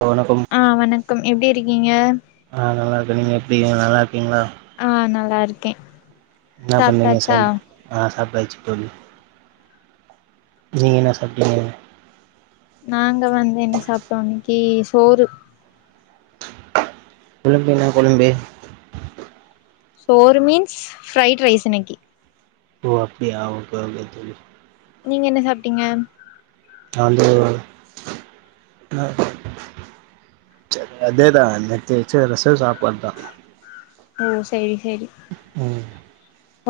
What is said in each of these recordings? போ வணக்கம் ஆ வணக்கம் எப்டி இருக்கீங்க ஆ நல்லா இருக்க நீங்க எப்டி நீங்க நல்லா இருக்கீங்ளா ஆ நல்லாருக்கே என்னா பண்ணிங்க சொல் அ சாப்டாச்சி தோழி நீங்க என்னா சாப்டிங்க நாங்க வந்து என்ன சாப்ட்டோ இன்னக்கி சோறு என்னா கொழம்பே சோறு மீன்ஸ் ஃப்ரைட் ரைஸ் இன்னக்கி ஓ அப்டியா ஓகே ஓகே தோழி நீங்க என்ன சாப்ட்டீங்க நாந்து அதேதா நேத்து வெச்ச ரெசொ சாப்பாடுதா ஓ செரி செரி ம்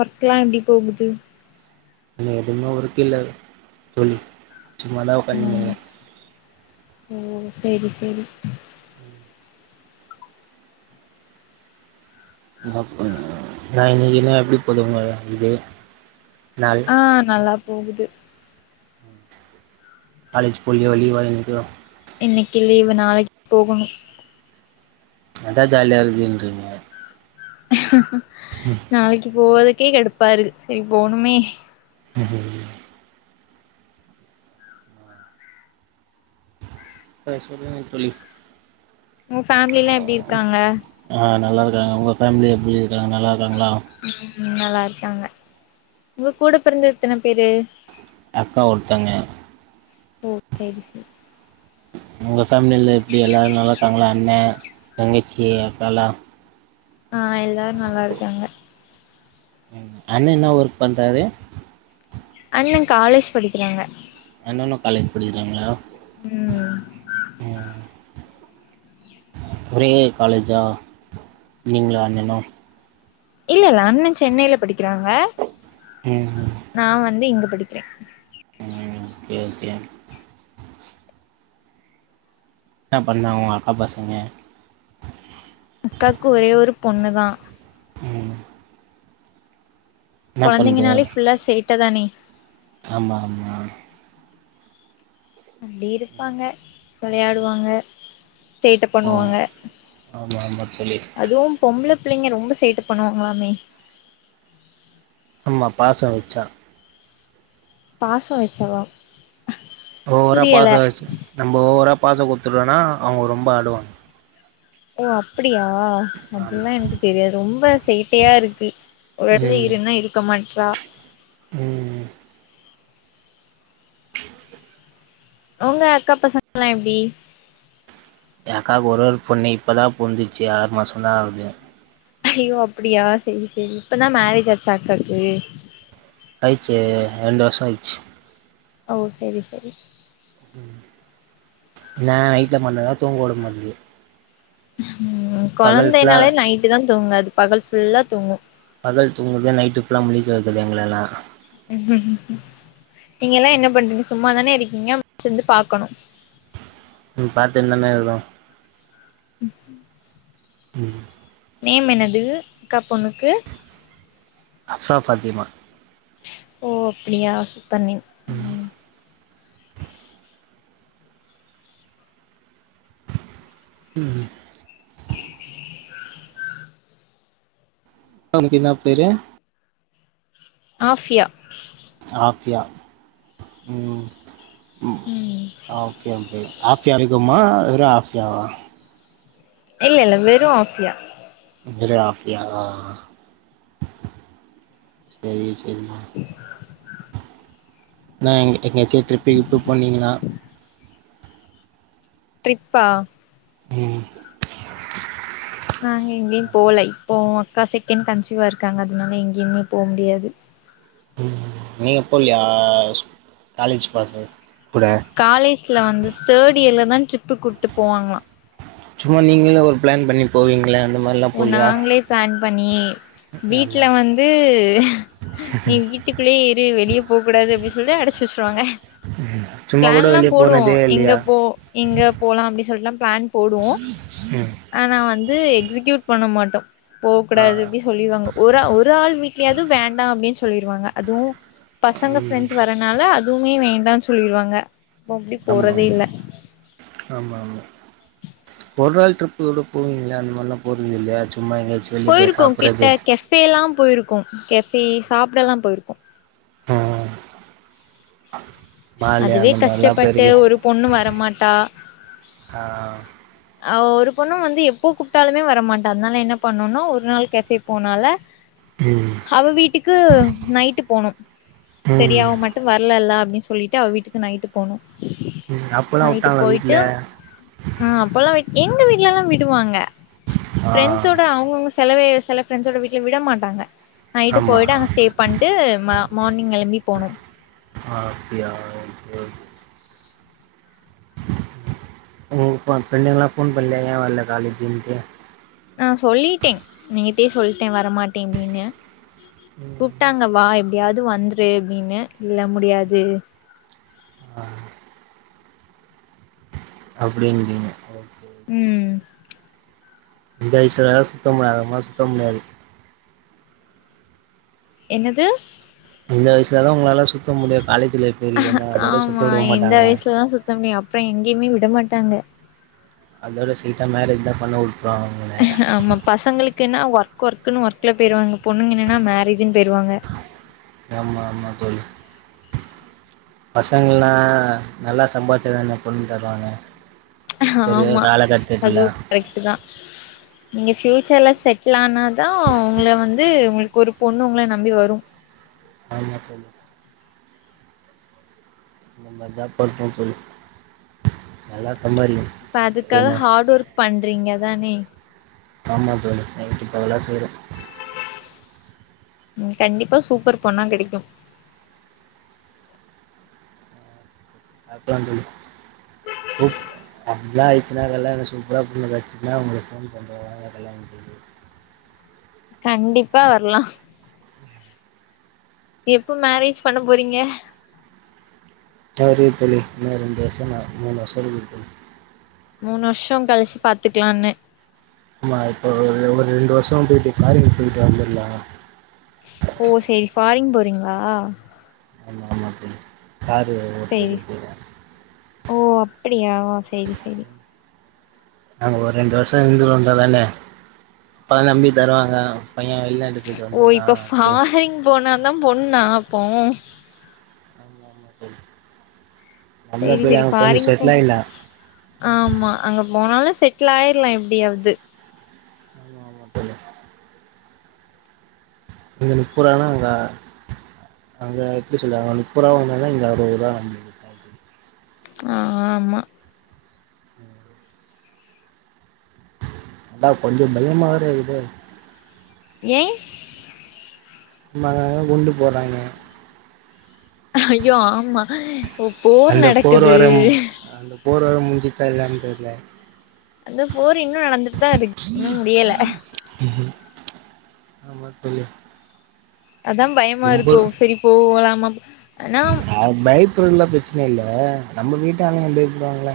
ஒர்க்லா எப்டி போகுது இல்ல எதுவுமே ஒர்க் இல்ல தோழி சும்மாதா ம் ஒக்காஞ்சினுகிற ஓ செரி செரி ம் [unintelligible] நா இன்னக்கி நாள் எப்டி போதுங்க இது நாள் ஆ நல்லா போகுது காலேஜ் போலியோ லீவா இன்னிக்கி இன்னக்கி லீவு நாளைக்கி போகணு அதா ஜாலியா இருக்குதுன்றீங்க ம் நாளைக்கி போறதுக்கே கடுப்பா இருக்கு சரி போணுமே ம் ஆ சொல்லுங்கள் தோழி உ ஃபேம்லிலா எப்டி இருக்காங்க ஆ நல்லா இருக்காங்க உங்க ஃபேம்லி எப்டி இருக்காங்க நல்லா இருக்காங்ளா ம் நல்லா இருக்காங்க உங்க கூட பிறந்தது எத்தன பேரு அக்கா ஒருத்தங்க ஓ செரி செரி உங்க ஃபேம்லில எப்டி எல்லாரு நல்லாருக்காங்ளா அண்ண தங்கச்சி அக்காலா ஆ எல்லாரு நல்லா இருக்காங்க ம் அண்ணே என்ன ஒர்க் பண்றாரு அண்ணே காலேஜ் படிக்கிறாங்க அண்ணனு காலேஜ் படிக்கிறாங்ளா உம் ஒரே காலேஜா நீங்களு அண்ணனும் இல்லல அண்ண சென்னையில படிக்கிறாங்க ம் உம் நா வந்து இங்க படிக்கிறே ம் ஓகே ஓகே என்ன பண்ணாங்க உங்க அக்கா பசங்க அக்காக்கு ஒரே ஒரு பொண்ணு தா ம் என்ன பண்ணுது கொழந்தைங்கனாலே ஃபுல்லா சேட்ட தானே ஆமா ஆமா அப்டி இருப்பாங்க விளையாடுவாங்க சேட்ட ஓ பண்ணுவாங்க ஆமா ஆமா தோழி அதுவும் பொம்பள பிள்ளைங்க ரொம்ப சேட்ட பண்ணுவாங்களாமே அம்மா பாசம் வச்சா பாசம் வச்சாவா ஓவரா பாசம் வச்சு நம்ம ஓவரா பாசம் குடுத்துட்டோனா அவுங்க ரொம்ப ஆடுவாங்க ஓ அப்டியா ஆமா அதெல்லா எனக்கு தெரியாது ரொம்ப சேட்டையா இருக்கு ஒரு எடத்ல ம் இருன்னா இருக்க மாட்றா ம் உங்க அக்கா பசங்களா எப்டி ஏ அக்காக்கு ஒரே ஒரு பொண்ணு இப்பதா பொறந்துச்சு ஆறு மாசம்தா ஆவுது ஐயோ அப்டியா சேரி சேரி இப்பந்தா மேரேஜ் ஆச்சா அக்காக்கு ஆயிச்சு ரெண்டு வருஷம் ஆயிச்சு ஓ செரி செரி என்ன நைட்ல மட்டுந்தா தூங்க வுட மாட்டுது ம் பகல் ஃபுல்லா கொழந்தைனாலே நைட்டு தா தூங்காது பகல் ஃபுல்லா தூங்கும் பகல் தூங்குது நைட்டு ஃபுல்லா முழிக்க வைக்குது எங்களலா நீங்கல்லா என்ன பண்றீங்க சும்மாதான இருக்கீங்க முழிச்சிருந்து பாக்கணு ம் பாத்துன்னுதான இருக்குறோ [inaudible] ம் நேம் என்னது அக்கா பொண்ணுக்கு அஃப்ரா ஃபாத்திமா ஓ அப்டியா சூப்பர் நேம் ம் ம் [inaudible] [unintelligible] என்னா பேரு ஆஃபியா ஆஃபியா ம் ம் ஓகே ஓகே ஆஃபியா அரிக்குமா வெறும் ஆஃபியாவா இல்ல இல்ல வெறும் ஆஃபியா வெறும் ஆஃபியாவா செரி செரிமா என்ன எங்கயாச்சு ட்ரிப்பு கிப்பு போனீங்களா ட்ரிப்பா ம் நாங்க எங்கயு போலை இப்போ அக்கா செகண்ட் கன்சிவா இருக்காங்க அதனால எங்கயுமே போ முடியாது ம் நீங்க போலையா சு காலேஜ் பசங்க கூட காலேஜ்ல வந்து தேர்ட் இயர்ல தா ட்ரிப்பு கூப்ட்டு போவாங்களா சும்மா நீங்களே ஒரு ப்ளான் பண்ணிட் போவீங்கள அந்த மாரிலா போலயா ப்ளான் பண்ணி வீட்ல வந்து நீ வீட்டுக்குள்ளேயே இரு வெளிய போ கூடாது அப்டின்னு சொல்லி அடச்சு வச்சுருவாங்க சும்மா பிளான் கூட ல்லா வெளிய போடுவோ போனதே எங்க இல்லையா போ இங்க போலா அப்டின்னு சொல்லிட்டுல்லா பிளான் போடுவோ ம் ஆனா வந்து எக்ஸிகியூட் பண்ண மாட்டோ போ ஆ கூடாது அப்டி சொல்லிருவாங்கோ ஒரு ஒரு ஆள் வீட்லயாவது வேண்டா அப்டின்னு சொல்லிருவாங்க அதுவு பசங்க ம் ஃபிரெண்ட்ஸ் வ ரனனால அதுவுமே வேண்டானு சொல்லிருவாங்க அப்போ அப்டி ஆமா போறதே ஆமா இல்ல ஆமா ஆமா ஒரு நாள் ட்டிரிப்பு கூட போவீங்களே அந்த மாரிலா போறது இல்லையா சும்மா எங்கேயாச்சு வெளிய போய் சாப்றது கஃபே எல்லா போயிருக்கு கெஃபே சாப்ட ல்லா போயிருக்கு ம் மாலு அதுவே அந்த மாரெல்லா கஷ்டப்பட்டு போயிருக்கி ஒரு பொண்ணு வரமாட்டா ஆ அ ஒரு பொண்ணு வந்து எப்போ கூப்டாலுமே வரமாட்டா அதனால என்ன பண்ணுனோ ஒரு நாள் கேஃபே போனால ம் அவ வீட்டுக்கு நைட்டு போணு செரி ம் அவ மட்டு வரலல்ல அப்டின்னு சொல்லிட்டு அவ வீட்டுக்கு நைட்டு போணு ம் அப்பல்லா நைட்டு வுட்டாங்களா வீட்ல போயிட்டு ஆ அப்பல்லா வெ எங்க வீட்ல எல்லா விடுவாங்க ஆ ஃபிரெண்ட்ஸ்ஜோட அவுங்கவுங்க செலவே செல ஃப்ரெண்ட்ஸோட வீட்ல விட மாட்டாங்க நைட்டு ஆமா போயிட்டு அங்கே ஸ்டே பண்ணிட்டு மா மார்னிங் எழும்பி போணு ஆ அப்டியா சேரி ம் உன் ஃப ஃப்ரெண்டுங்க எல்லா ஃபோன் பண்ணலய்யா ஏன் வர்ல காலேஜ்ன்ட்டு நா சொல்லிட்டே நீங்டயே சொல்ட்டே வரமாட்டே அப்டின்னு கூப்டாங்க வா எப்டியாவது வந்துரு அப்டின்னு இல்ல முடியாது ஆ அப்டிங்கிறீங்க ஓகே ம் இந்த வயசுல தா சுத்த முடியு அதுக்கப்பறமா சுத்த முடியாது என்னது இந்த வயசுல தா உங்களால சுத்த முடியு காலேஜ் லைஃப் வரைக்கு தான் அதோட சுத்த ஆமா விடவு இந்த மாட்டாங்க வயசுலதா சுத்த முடியு அப்றோ எங்கயுமே விடமாட்டாங்க அதோட ஸ்டேய்ட்டா மேரேஜ் தா பண்ண வுட்ருவாங்க ஆமா பசங்களுக்கு என்ன ஒர்க் ஒர்க்கன்னு ஒர்க்ல போயிருவாங்க பொண்ணுங்க என்னன்னா மேரேஜுன்னு போயிருவாங்க ஆமா ஆமா தோழி பசங்கலா நல்லா சம்பாதிச்சா தாங்க பொண்ணு தருவாங்க இப்ப இருக்குற காலக்கட்டத்துட்டுல கரெக்ட்டு தா [inaudible] நீங்க ஃபியூச்சர்ல செட்லானாதா உங்கள வந்து உங்களுக்கு ஒரு பொண்ணு உங்கள நம்பி வரு ஆமா தோழி அந்தமாரிதா பண்ணு தோழி நல்லா சம்பாரிக்கணு அப்ப அதுக்காக ஹார்டு ஒர்க் பண்றீங்க தானே ஆமா தோழி நைட்டு பகலா செய்றோ ம் கண்டிப்பா சூப்பர் பொண்ணா கிடைக்கு பாக்லா தோழி உப் அப்ல்லா ஆயிச்சுனா கல்யாண சூப்பரா பொண்ணு கெச்சுச்னா உங்களுக்கு ஃபோன் பண்றோ வாங்க கல்யாணதுக்கு கண்டிப்பா வரலா எப்போ மேரேஜ் பண்ண போறீங்க தெரி தோழி இன்னு ரெண்டு வருஷ மூணு வருஷோ இருக்குது தோழி மூணு வர்ஷோ கழிச்சி பாத்துக்குலான்னு ஆமா இப்போ ஒரு ஒரு ரெண்டு வர்ஷோ போயிட்டு ஃபாரின் போயிட்டு வந்துருலா ஓ சேரி ஃபாரின் போறீங்ளா ஆமா ஆமா தோழி காரு சேரி ஓட்டுறதுக்கு போயிடுவேன் ஓ அப்படியா சேரி சேரி அங்க ஒரு ரெண்டு வருஷோ இருந்துட்டு வந்தாதான அப்பதா நம்பி தருவாங்க பைய வெளிநாட்டுக்கு போயிட்டு வந்திருக்கா அப்டி போன தா பொண்ணா அப்போ [inaudible] நம்பளு சேரி பின்ன சேரி கொஞ்சோ ஃபாரின் போ செட்லாயிட்லா ஆமா அங்க போனாலு செட்டிலாயிர்லா எப்டியாவது ஆமா தோழி இங்க நுப்பருவானா அங்க அங்க எப்டி சொல்லுவாங்க நுப்பரூவா வாங்னாலே இங்க அறுவரூவா அம்பது பைசா ஆம்மா அதா கொஞ்சோ பயமா வேற இருக்குதே ஏ சும்மாதாங்க குண்டு போட்றாய்ங்க அய்யோ ஆம்மா ஓ போர் அந்த போர் நடக்குது வேற அந்த போர் வேற முஞ்சிச்சா இல்லையான் தெர்ல அந்த போர் இன்னு நடந்துட்டு தா இருக் [inaudible] இன்னு முடியல ம் ஆமா தோழி அதா பயமாக ரொம்ப இருக்கோ செரி போலாமா ப் ஆனா ஆ பயப் ப்ருல்லா பிரச்சன இல்ல நம்ம வீட்ட ஆளுங்க பயப்படுவாங்ல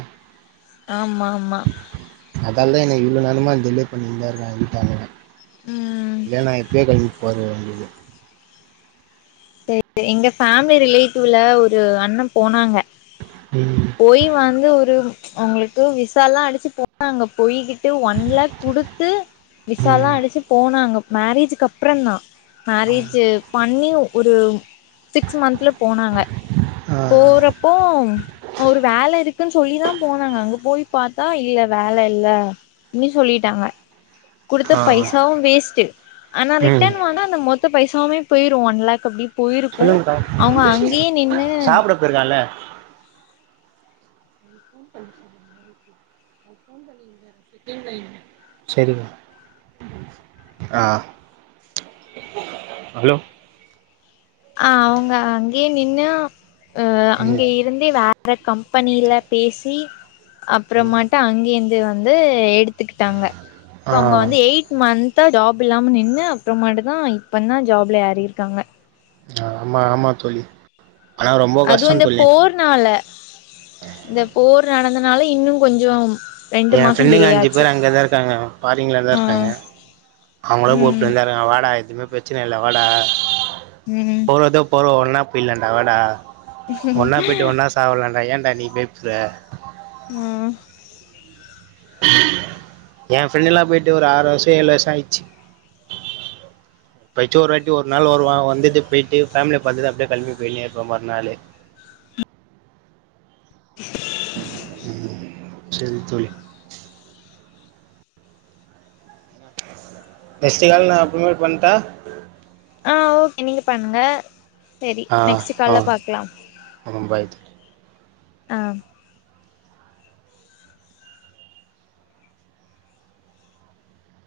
ஆமாம்மா அதால்தா என்ன இவ்ளோ நாளுமா டிலே பண்ணிட்டு தா இருக்காங்க வீட்டாளுங்க ம் இல்ல நா எப்பயே கெளம் போறவேண்டிது சேரி சே [unintelligible] எங்க ஃபேமிலி ரிலேட்டிவ்ல ஒரு அண்ண போனாங்க ம் போய் வந்து ஒரு அவுங்களுக்கு விசாலா அடிச்சு போனாங்க போய்கி ட்டு ஒன் லேக் குடுத்து விசாலா ம் அடுச்சு போனாங்க மேரேஜூக்கு அப்றோந்தா மேரேஜூ பண்ணி ஒரு சிக்ஸ் மந்த்ல போனாங்க ஆ போறப்போ ஒரு வேல இருக்குன் சொல்லிதா போனாங்க அங்க போயி பாத்தா இல்ல வேல இல்ல னி சொல்லிட்டாங்க குடுத்த ஆ ஆ பைசாவு வேஸ்ட்டு ஆனா ம் ரிட்டன் வந்தா அந்த மொத்த பைசாவுமே போயிரு ஒன் லேக் அப்டி போயிருக்கு சொல்லுங்கக்கா அவுங்க அங்கயே நின்னு க்குறதால [inaudible] நான் ஃபோன் பண்ணியிந்த செகண்ட் லைன் சேரிங்க ஆ ஹலோ ஆ அவுங்க அங்கயே நின்னு அ ம் அங்கயே இருந்து வேற கம்பெனில பேசி ம் அப்பறமாட்டு அங்கயே இ ந்து வந்து எடுத்துக்கிட்டாங்க இப்ப அங்க ஆ வந்து எய்ட் மந்த் தா ஜாப் இல்லாம நின்னு அப்பறமாட்டு தாஇப்போந்தா ஜாப்ல ஏறிருக்காங்க ஆமா ஆமா தோழி ஆனா ரொம்ப அதுவு கஷ்டம் இந்த தோழி போர்னால இந்த போர் நடந்தனால இன்னு கொஞ்சோ ரெண்டு எ மாசோ ஃப்ரெண்டுங்க டிலே அஞ்சு ஆச்சு பேர் அங்கதா இருக்காங்க ஃபாரீன்ல தா ஆ இருக்காங்க அவங்களு ம் கூப்ட்டுனு தா இருக்காங்க வாடா எதுவுமே பிரச்சன இல்ல வாடா ம் போறது போறோ ஒன்னா போயிலாண்டா வாடா ஒன்னா போயிட்டு ஒன்னா சாவலான்டா ஏன்டா நீ பயப்ற ம் எ ஃப்ரெண்டுலா போயிட்டு ஒரு ஆறு வருஷ ஏழு வருஷ ஆயிடுச்சு எப்பயாச்சு ஒரு வாட்டி ஒரு நாள் வருவா வந்துட்டு போயிட்டு பேமிலிய பாத்துட்டு அப்டியே கெளம்மி போயினே இருப்பா மறுநாளு ம் சரி தோழி நெஸ்ட் கால் நா அப்பறமே பண்ட்டா ஆ ஓகே நீங்க பண்ணுங்க செரி ஆ நெக்ஸ்ட் அ கால்ல பாக்கலாம் ஆமா பாய் அ